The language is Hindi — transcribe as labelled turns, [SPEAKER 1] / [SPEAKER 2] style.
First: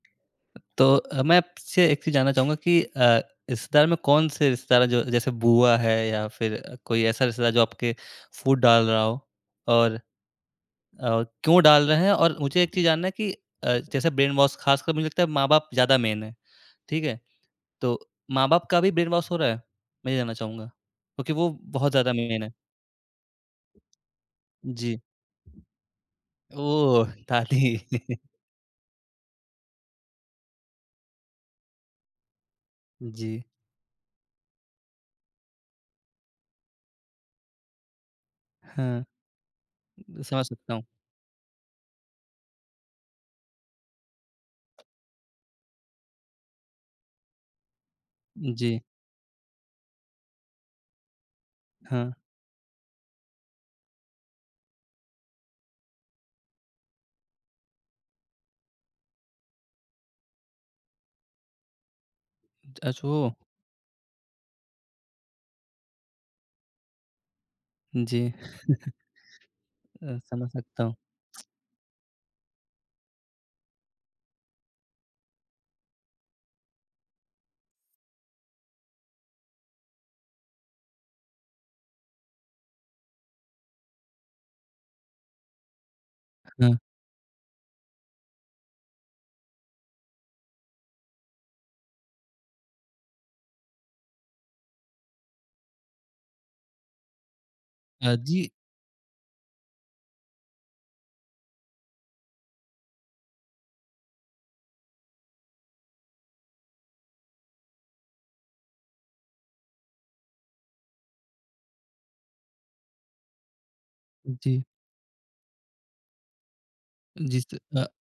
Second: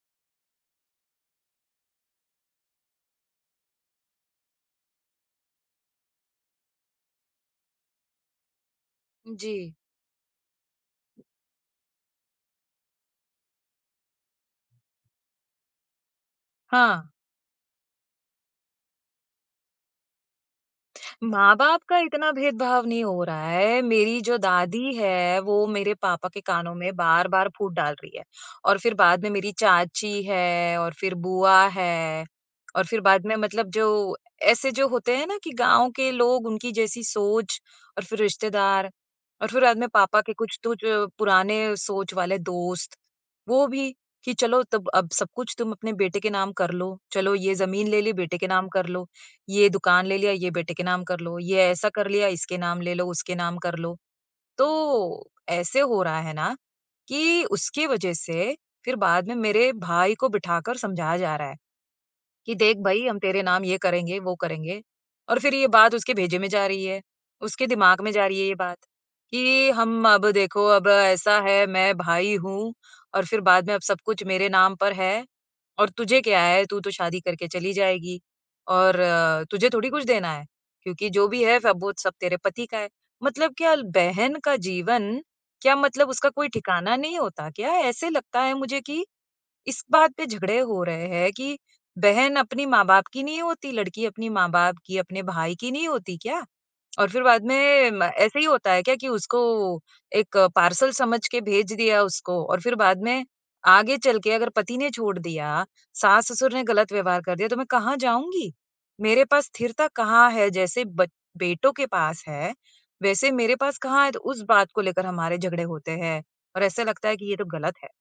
[SPEAKER 1] तो अ, मैं आपसे एक चीज़ जानना चाहूँगा कि अ, रिश्तेदार में कौन से रिश्तेदार हैं जो जैसे बुआ है या फ़िर कोई ऐसा रिश्तेदार जो आपके फूट डाल रहा हो
[SPEAKER 2] जी।
[SPEAKER 1] और, और क्यों डाल रहे हैं? और मुझे एक चीज़ जानना है कि अ, जैसे ब्रेनवॉश खासकर मुझे लगता है माँ-बाप ज़्यादा मेन है। ठीक
[SPEAKER 2] हाँ।
[SPEAKER 1] है? तो माँ-बाप का भी ब्रेनवॉश हो रहा है? मैं ये जानना चाहूँगा क्योंकि वो
[SPEAKER 2] माँ-बाप
[SPEAKER 1] बहुत
[SPEAKER 2] का
[SPEAKER 1] ज़्यादा
[SPEAKER 2] इतना
[SPEAKER 1] मेन है।
[SPEAKER 2] भेदभाव नहीं हो रहा है, मेरी जो दादी
[SPEAKER 1] जी।
[SPEAKER 2] है वो मेरे पापा के कानों में
[SPEAKER 1] ओह!
[SPEAKER 2] बार-बार फूट
[SPEAKER 1] दादी।
[SPEAKER 2] डाल रही है। और फ़िर बाद में मेरी चाची है, और फ़िर बुआ है, और फ़िर बाद में
[SPEAKER 1] जी।
[SPEAKER 2] मतलब जो ऐसे जो होते हैं ना कि गाँव के लोग, उनकी जैसी सोच और फ़िर रिश्तेदार
[SPEAKER 1] हुँ।
[SPEAKER 2] और फ़िर बाद में पापा के
[SPEAKER 1] समझ
[SPEAKER 2] कुछ
[SPEAKER 1] सकता
[SPEAKER 2] तो
[SPEAKER 1] हूँ।
[SPEAKER 2] जो पुराने सोच वाले दोस्त वो भी, "कि चलो तब अब सब कुछ तुम अपने बेटे के नाम कर लो, चलो ये ज़मीन ले ली, बेटे के नाम
[SPEAKER 1] जी।
[SPEAKER 2] कर लो, ये दुकान ले लिया, ये बेटे के नाम कर लो, ये ऐसा कर
[SPEAKER 1] हाँ।
[SPEAKER 2] लिया, इसके नाम ले लो, उसके नाम कर लो।" तो ऐसे हो रहा है ना, कि उसके वजह से फ़िर बाद में मेरे भाई को बिठाकर समझाया जा रहा है। कि, "देख
[SPEAKER 1] अच्
[SPEAKER 2] भाई हम
[SPEAKER 1] ओह!
[SPEAKER 2] तेरे नाम ये करेंगे, वो करेंगे।" और फ़िर ये बात उसके भेजे में जा रही है। उसके दिमाग में जा
[SPEAKER 1] जी।
[SPEAKER 2] रही है ये बात, कि हम
[SPEAKER 1] अ,
[SPEAKER 2] "अब
[SPEAKER 1] समझ
[SPEAKER 2] देखो
[SPEAKER 1] सकता
[SPEAKER 2] अब
[SPEAKER 1] हूँ।
[SPEAKER 2] ऐसा है मैं भाई हूँ" और फ़िर बाद में, "अब सब कुछ मेरे नाम पर है, और तुझे क्या है तू तो शादी करके चली जाएगी और तुझे थोड़ी कुछ देना है। क्योंकि जो भी है सब वो सब तेरे पति का है।" मतलब क्या ल बहन का जीवन क्या मतलब उसका कोई
[SPEAKER 1] हुँ।
[SPEAKER 2] ठिकाना नहीं होता क्या? ऐसे लगता है मुझे कि, इस बात पे झगड़े हो रहे हैं कि बहन अपनी माँ-बाप की नहीं होती, लड़की अपनी माँ-बाप की अपने भाई की नहीं होती क्या? और फ़िर बाद में म
[SPEAKER 1] अ,
[SPEAKER 2] ऐसे ही
[SPEAKER 1] जी
[SPEAKER 2] होता है क्या कि उसको एक पार्सल समझ के भेज दिया उसको और फ़िर बाद में आगे चल के अगर पति ने छोड़ दिया, सास-ससुर ने ग़लत व्यवहार कर दिया तो मैं कहाँ जाऊँगी? मेरे पास स्थिरता कहाँ है जैसे बच बेटों के पास है वैसे मेरे पास कहाँ है? तो उस
[SPEAKER 1] जी।
[SPEAKER 2] बात को लेकर हमारे झगड़े होते हैं और ऐसा लगता है कि ये
[SPEAKER 1] जिस
[SPEAKER 2] तो
[SPEAKER 1] त
[SPEAKER 2] ग़लत है।
[SPEAKER 1] अ।